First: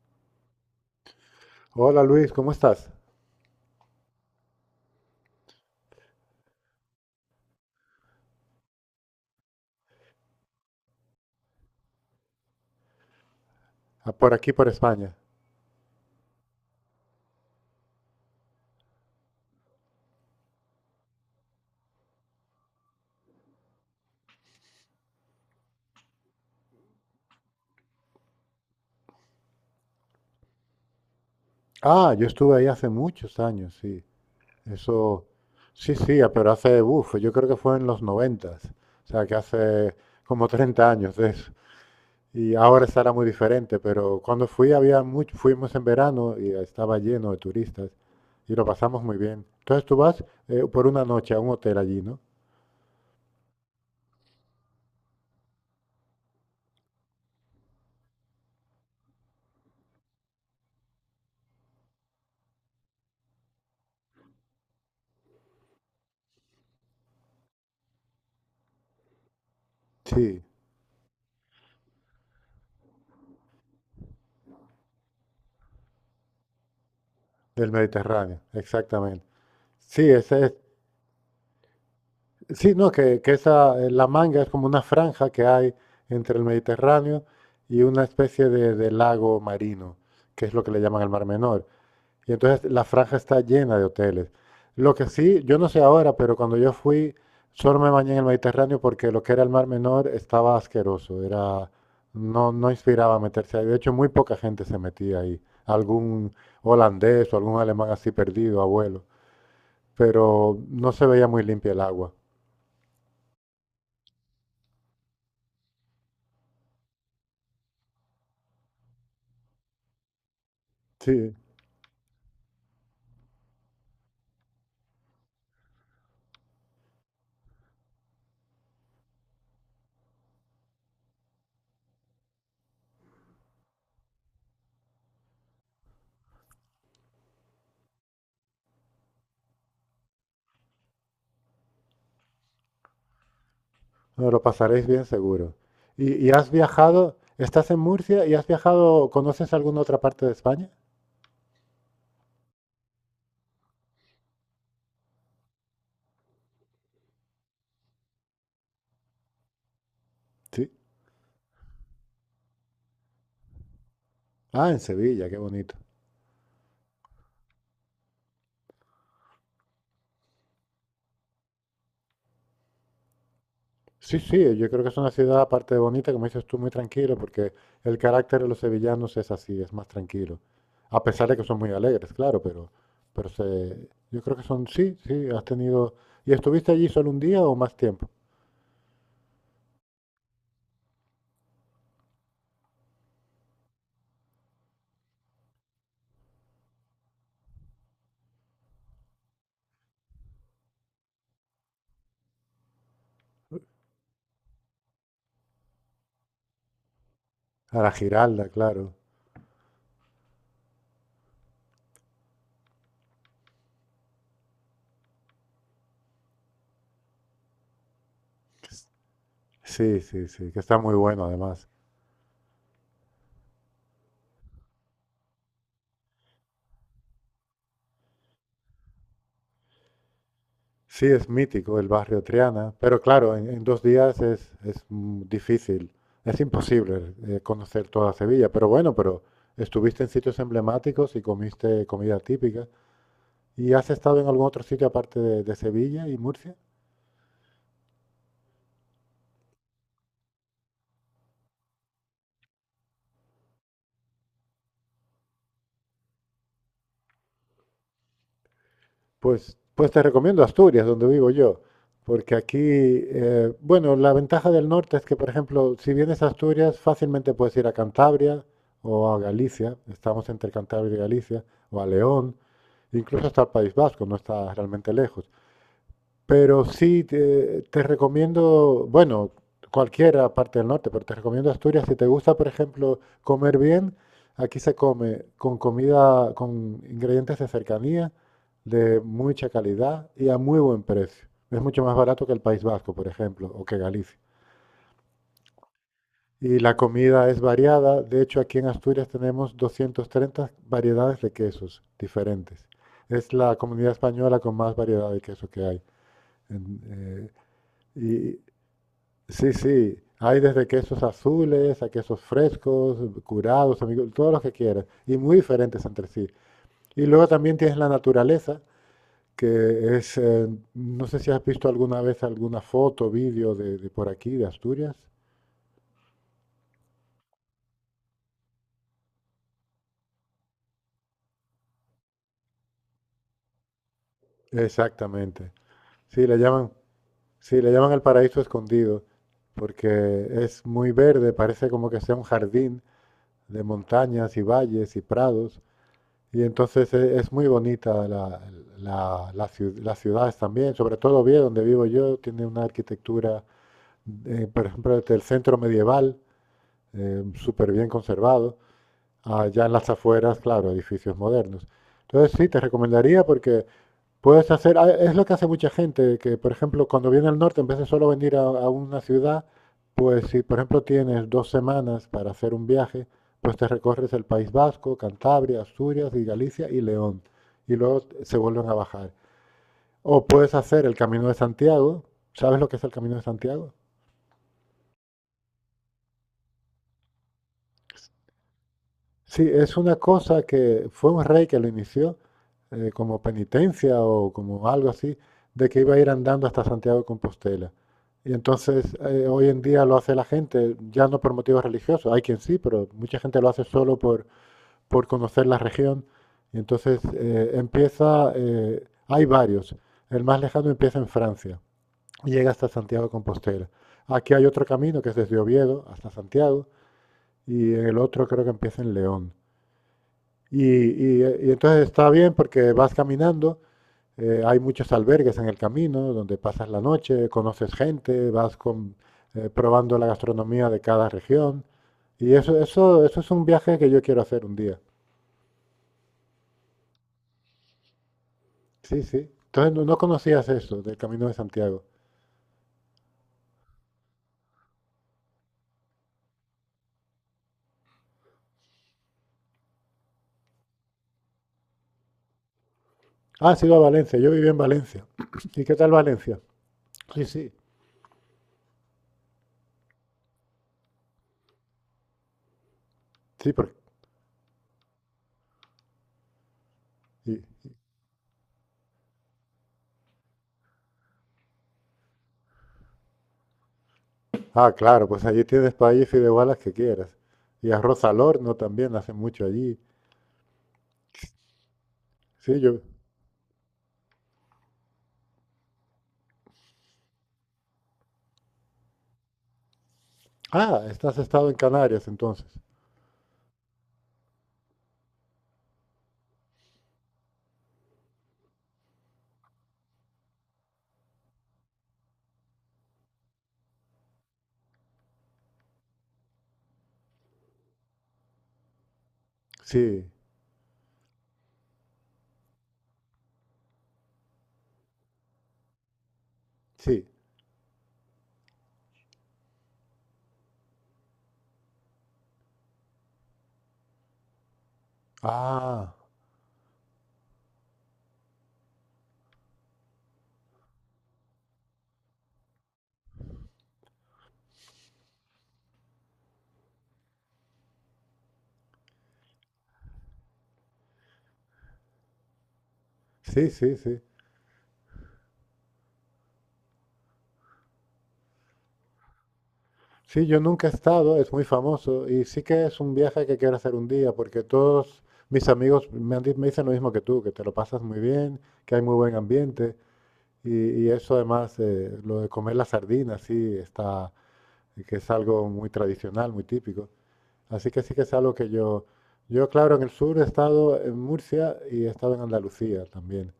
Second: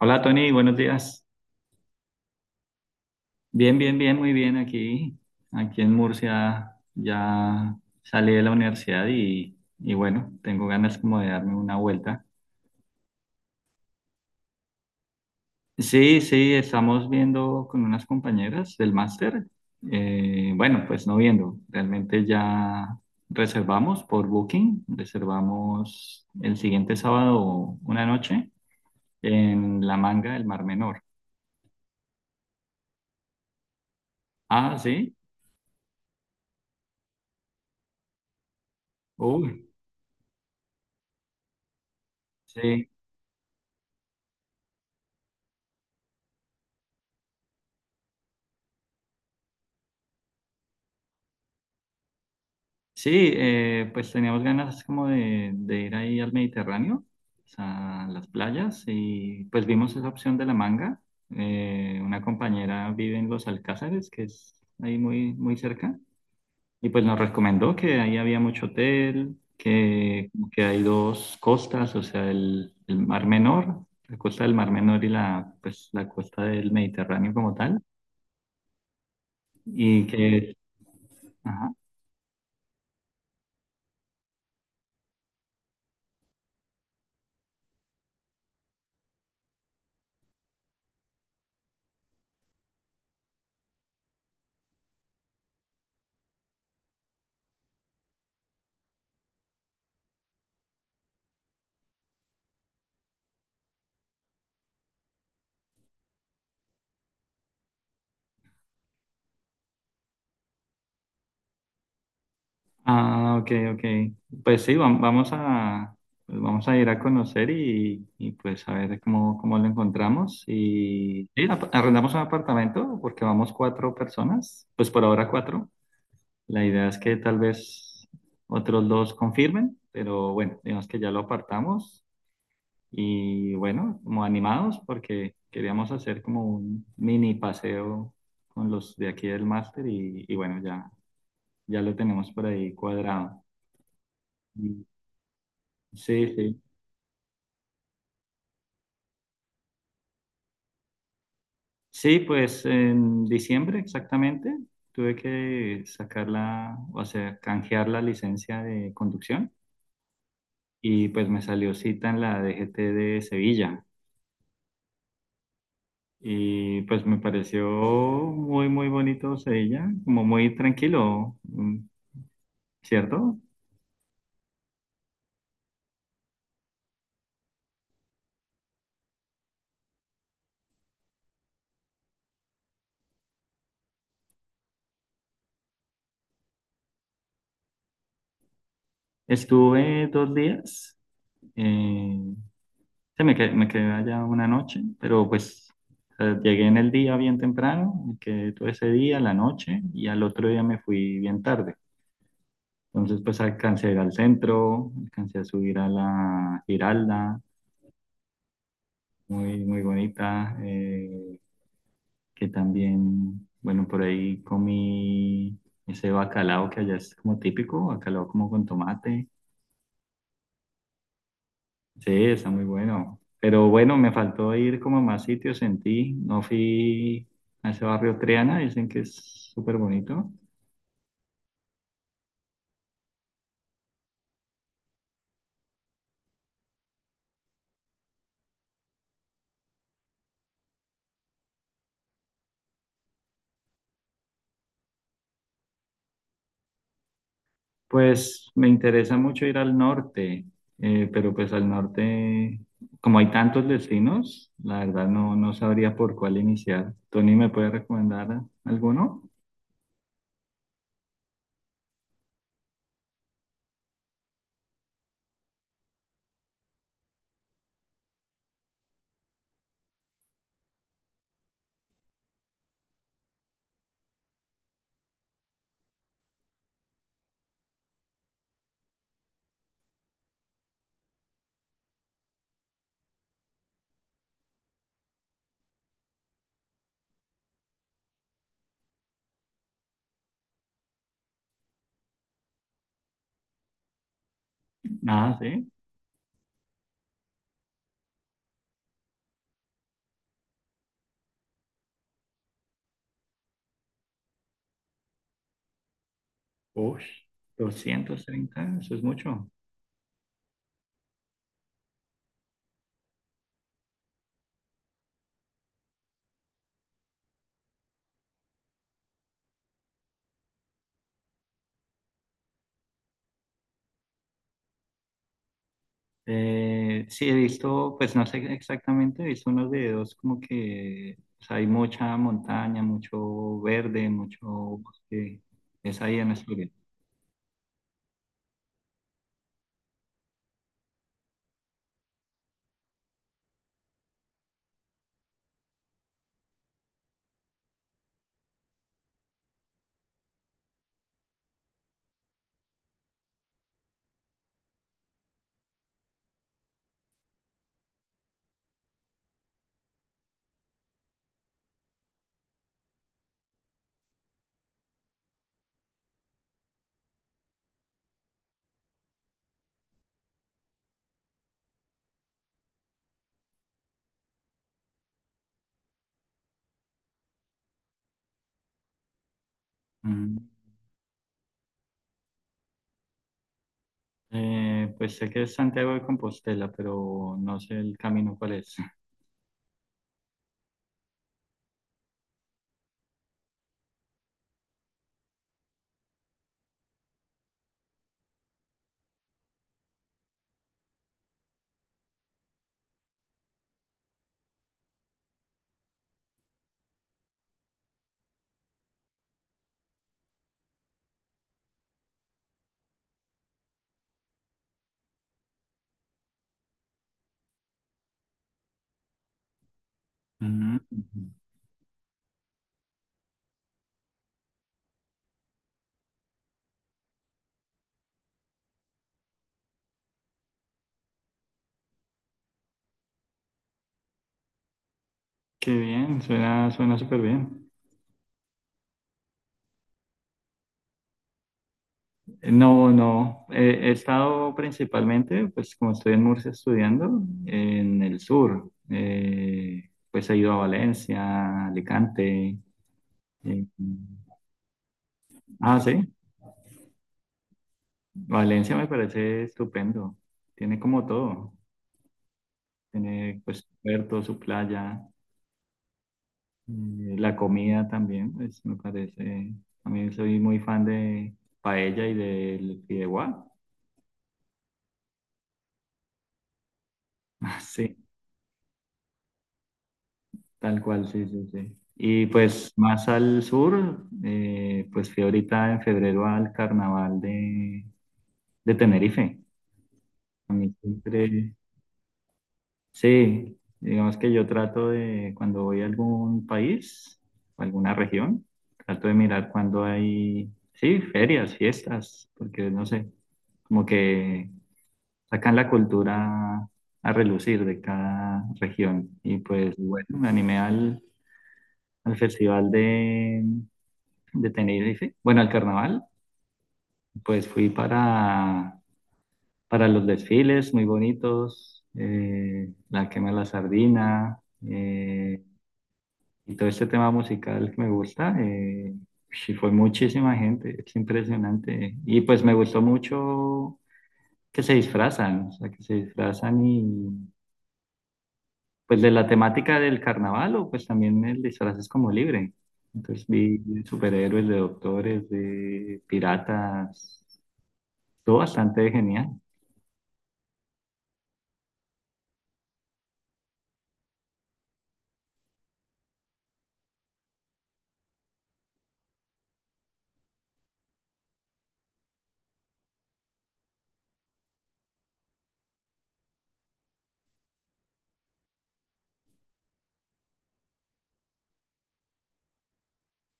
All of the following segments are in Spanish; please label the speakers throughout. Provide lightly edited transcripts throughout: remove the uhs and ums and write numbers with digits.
Speaker 1: Hola Tony, buenos días.
Speaker 2: Hola Luis, ¿cómo estás?
Speaker 1: Bien, bien, bien, muy bien aquí. Aquí en Murcia ya salí de la universidad y bueno, tengo ganas como de darme una vuelta.
Speaker 2: Ah, por aquí, por España.
Speaker 1: Sí, sí, estamos viendo con unas compañeras del máster. Bueno, pues no viendo, realmente ya reservamos por Booking, reservamos el siguiente sábado una noche en La Manga del Mar Menor.
Speaker 2: Ah, yo estuve ahí hace muchos años, sí.
Speaker 1: Ah, sí,
Speaker 2: Eso, sí, sí, ah, pero hace, uff, yo creo que fue en los 90. O sea, que
Speaker 1: uy,
Speaker 2: hace como 30 años de eso. Y ahora
Speaker 1: sí,
Speaker 2: estará muy diferente, pero cuando fui había mucho, fuimos en verano y estaba lleno de turistas y lo pasamos muy bien. Entonces tú vas por una noche a un hotel allí, ¿no?
Speaker 1: sí, pues teníamos ganas como de, ir ahí al Mediterráneo, o sea, a las playas, y pues vimos esa opción de la manga. Una compañera vive en Los Alcázares, que es ahí muy, muy cerca, y pues nos recomendó que ahí había mucho hotel, que,
Speaker 2: Sí,
Speaker 1: que hay dos costas, o sea, el Mar Menor, la costa del Mar Menor y la, pues, la costa del Mediterráneo como
Speaker 2: del
Speaker 1: tal,
Speaker 2: Mediterráneo, exactamente.
Speaker 1: y
Speaker 2: Sí, ese es.
Speaker 1: que... ajá,
Speaker 2: Sí, no, que esa, la Manga es como una franja que hay entre el Mediterráneo y una especie de lago marino, que es lo que le llaman el Mar Menor. Y entonces la franja está llena de hoteles. Lo que sí, yo no sé ahora, pero cuando yo fui, solo me bañé en el Mediterráneo porque lo que era el Mar Menor estaba asqueroso, era, no, no inspiraba meterse ahí. De hecho, muy poca gente se metía ahí. Algún holandés o algún alemán así perdido, abuelo. Pero no se veía muy limpia el agua.
Speaker 1: ah, ok, ok. Pues sí, vamos a, pues vamos a ir a conocer y pues a ver cómo lo encontramos. Y
Speaker 2: Sí.
Speaker 1: sí, arrendamos un apartamento porque vamos cuatro personas, pues por ahora cuatro. La idea es que tal vez otros dos confirmen, pero bueno, digamos que ya lo apartamos. Y bueno, como animados porque queríamos hacer como un mini paseo con los de aquí del máster y bueno, ya, ya lo tenemos por ahí cuadrado.
Speaker 2: No, lo pasaréis bien seguro. ¿Y,
Speaker 1: Sí,
Speaker 2: y has
Speaker 1: sí.
Speaker 2: viajado? ¿Estás en Murcia y has viajado? ¿Conoces alguna otra parte de España?
Speaker 1: Sí, pues en diciembre exactamente tuve que sacar la, o sea, canjear la licencia de conducción
Speaker 2: Sí.
Speaker 1: y pues me salió cita en la DGT de Sevilla
Speaker 2: Ah, en Sevilla, qué bonito.
Speaker 1: y pues me pareció muy, muy bonito Sevilla, como muy tranquilo, ¿cierto?
Speaker 2: Sí, sí, yo creo que es una ciudad, aparte de bonita, como dices tú, muy tranquilo, porque el carácter de los sevillanos es así, es más tranquilo. A pesar de que son muy alegres, claro, pero se, yo creo que son, sí, sí, has tenido. ¿Y estuviste allí solo un día o más tiempo?
Speaker 1: Estuve 2 días, eh, sí, me quedé allá una noche, pero pues llegué en el día bien temprano, me quedé todo ese día, la noche, y al otro día me fui bien tarde. Entonces pues alcancé a ir al centro, alcancé a subir a la Giralda,
Speaker 2: A la Giralda, claro.
Speaker 1: muy, muy bonita, que también, bueno, por ahí comí ese bacalao que allá es como típico, bacalao como con tomate.
Speaker 2: Sí, sí, sí, que está muy bueno además.
Speaker 1: Sí, está muy bueno. Pero bueno, me faltó ir como a más sitios en ti. No fui a ese barrio Triana, dicen que es súper bonito.
Speaker 2: Sí, es mítico el barrio Triana, pero claro, en dos días es difícil, es imposible conocer toda Sevilla, pero bueno, pero estuviste en sitios emblemáticos y comiste comida típica. ¿Y has estado en algún otro sitio aparte de Sevilla y Murcia?
Speaker 1: Pues me interesa mucho ir al norte, pero pues al norte, como hay tantos destinos, la verdad no, no sabría por cuál iniciar. ¿Tony me puede recomendar alguno?
Speaker 2: Pues te recomiendo Asturias, donde vivo yo, porque aquí, bueno, la ventaja del norte es que, por ejemplo, si vienes a Asturias, fácilmente puedes ir a Cantabria o a Galicia, estamos entre Cantabria y Galicia, o a León, incluso hasta el País Vasco, no está realmente lejos. Pero sí, te recomiendo, bueno, cualquiera parte del norte, pero te recomiendo Asturias. Si te gusta, por ejemplo, comer bien, aquí se come con comida, con ingredientes de cercanía, de mucha calidad y a muy buen precio. Es mucho más barato que el País Vasco, por ejemplo, o que Galicia.
Speaker 1: Nada, sí.
Speaker 2: Y la comida es variada. De hecho, aquí en Asturias tenemos 230 variedades de quesos diferentes. Es la comunidad española con más variedad de queso que hay. En,
Speaker 1: Uy, doscientos
Speaker 2: y
Speaker 1: treinta, eso es mucho.
Speaker 2: sí, sí. Hay desde quesos azules a quesos frescos, curados, amigos, todos los que quieras. Y muy diferentes entre sí. Y luego también tienes la naturaleza, que es, no sé si has visto alguna vez alguna foto, vídeo de por aquí, de Asturias.
Speaker 1: Sí, he visto, pues no sé exactamente, he visto unos videos como que o sea, hay mucha montaña, mucho verde, mucho bosque.
Speaker 2: Exactamente.
Speaker 1: Es ahí
Speaker 2: Sí,
Speaker 1: en
Speaker 2: le
Speaker 1: Asturias.
Speaker 2: llaman, sí, le llaman el paraíso escondido, porque es muy verde, parece como que sea un jardín de montañas y valles y prados. Y entonces es muy bonita las ciudades también, sobre todo Oviedo, donde vivo yo, tiene una arquitectura, por ejemplo, desde el centro medieval, súper bien conservado. Allá en las afueras, claro, edificios modernos. Entonces sí, te recomendaría porque puedes hacer, ah, es lo que hace mucha gente, que por ejemplo cuando viene al norte, en vez de solo venir a una ciudad, pues si por ejemplo tienes 2 semanas para hacer un viaje, pues te recorres el País Vasco, Cantabria, Asturias y Galicia y León, y luego se vuelven a bajar. O
Speaker 1: Mm.
Speaker 2: puedes hacer el Camino de Santiago. ¿Sabes lo que es el Camino de Santiago?
Speaker 1: Pues sé que es Santiago de Compostela, pero no sé el camino cuál es.
Speaker 2: Sí, es una cosa que fue un rey que lo inició como penitencia o como algo así, de que iba a ir andando hasta Santiago de Compostela. Y entonces hoy en día lo hace la gente, ya no por motivos religiosos, hay quien sí, pero mucha gente lo hace solo por conocer la región. Y entonces empieza, hay varios, el más lejano empieza en Francia y llega hasta Santiago de Compostela. Aquí hay otro camino que es desde Oviedo hasta Santiago y el otro creo que empieza en León. Y,
Speaker 1: Mm.
Speaker 2: y, y entonces está bien porque vas caminando, hay muchos albergues en el camino donde pasas la noche, conoces gente, vas con, probando la gastronomía de cada región. Y eso es un viaje que yo quiero hacer un día.
Speaker 1: Qué bien, suena, suena súper bien.
Speaker 2: Sí, sí. Entonces no, no conocías eso del Camino de Santiago.
Speaker 1: No, no, he estado principalmente, pues como estoy en Murcia estudiando, en el sur. Pues he ido a Valencia, Alicante.
Speaker 2: Ah, has
Speaker 1: Eh,
Speaker 2: ido a Valencia. Yo viví en Valencia. ¿Y qué
Speaker 1: ah,
Speaker 2: tal
Speaker 1: sí,
Speaker 2: Valencia? Sí, sí.
Speaker 1: Valencia me parece estupendo. Tiene como todo. Tiene
Speaker 2: Sí,
Speaker 1: pues su
Speaker 2: porque...
Speaker 1: puerto, su playa, eh, la
Speaker 2: y-
Speaker 1: comida también, pues me parece. A mí soy muy fan de paella y del fideuá.
Speaker 2: ah, claro, pues allí tienes país y de igualas que quieras. Y
Speaker 1: Sí,
Speaker 2: arroz al horno también hacen mucho allí.
Speaker 1: tal cual, sí, sí, sí. Y
Speaker 2: Sí,
Speaker 1: pues
Speaker 2: yo,
Speaker 1: más al sur, pues fui ahorita en febrero al carnaval de, Tenerife. A mí
Speaker 2: Ah, estás estado
Speaker 1: siempre,
Speaker 2: en Canarias entonces.
Speaker 1: sí, digamos que yo trato de, cuando voy a algún país, o alguna región, trato de mirar cuando hay, sí, ferias, fiestas, porque no sé, como que sacan la cultura a relucir de cada región. Y pues
Speaker 2: Sí,
Speaker 1: bueno, me animé al festival de, Tenerife, bueno, al carnaval,
Speaker 2: sí.
Speaker 1: pues fui para los desfiles muy bonitos, la quema de la sardina. eh,
Speaker 2: Ah,
Speaker 1: Y todo este tema musical que me gusta, sí fue muchísima gente, es impresionante. Y pues me gustó mucho que se disfrazan, o sea, que se disfrazan y pues de la temática del carnaval o pues también el disfraz es como libre. Entonces
Speaker 2: sí,
Speaker 1: vi
Speaker 2: sí,
Speaker 1: de
Speaker 2: sí.
Speaker 1: superhéroes, de doctores, de piratas, todo bastante genial.
Speaker 2: Sí, yo nunca he estado, es muy famoso y sí que es un viaje que quiero hacer un día porque todos mis amigos me dicen lo mismo que tú, que te lo pasas muy bien, que hay muy buen ambiente y eso además, lo de comer las sardinas, sí, está, que es algo muy tradicional, muy típico. Así que sí que es algo que yo claro, en el sur he estado en Murcia y he estado en Andalucía también.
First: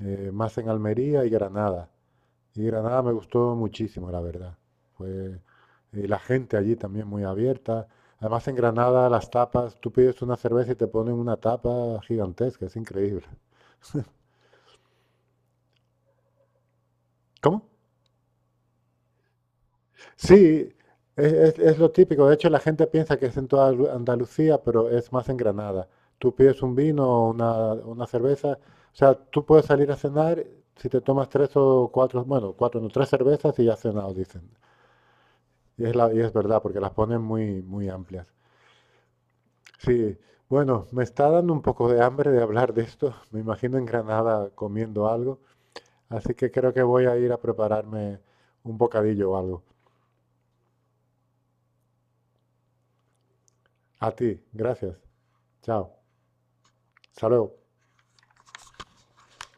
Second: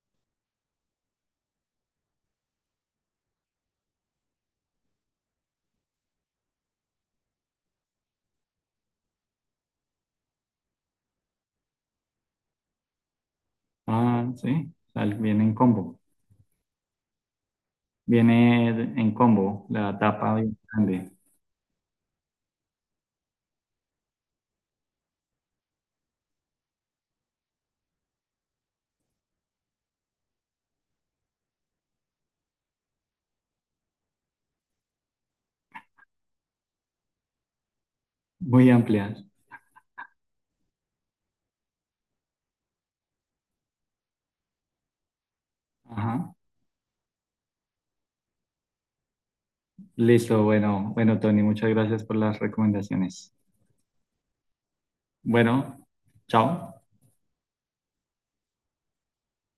Speaker 2: Más en Almería y Granada. Y Granada me gustó muchísimo, la verdad. Fue, y la gente allí también muy abierta. Además, en Granada las tapas, tú pides una cerveza y te ponen una tapa gigantesca, es increíble.
Speaker 1: Ah, sí, viene en combo.
Speaker 2: ¿Cómo?
Speaker 1: Viene en combo, la tapa bien
Speaker 2: Sí,
Speaker 1: grande,
Speaker 2: es lo típico. De hecho, la gente piensa que es en toda Andalucía, pero es más en Granada. Tú pides un vino o una cerveza. O sea, tú puedes salir a cenar si te tomas tres o cuatro, bueno, cuatro, no, tres cervezas y ya has cenado, dicen. Y es verdad, porque las ponen muy, muy amplias.
Speaker 1: muy amplia.
Speaker 2: Sí, bueno, me está dando un poco de hambre de hablar de esto. Me imagino en Granada comiendo algo,
Speaker 1: Ajá.
Speaker 2: así que creo que voy a ir a prepararme un bocadillo o algo.
Speaker 1: Listo, bueno, bueno, Tony, muchas gracias por las recomendaciones.
Speaker 2: A ti, gracias.
Speaker 1: Bueno,
Speaker 2: Chao.
Speaker 1: chao.
Speaker 2: Hasta luego.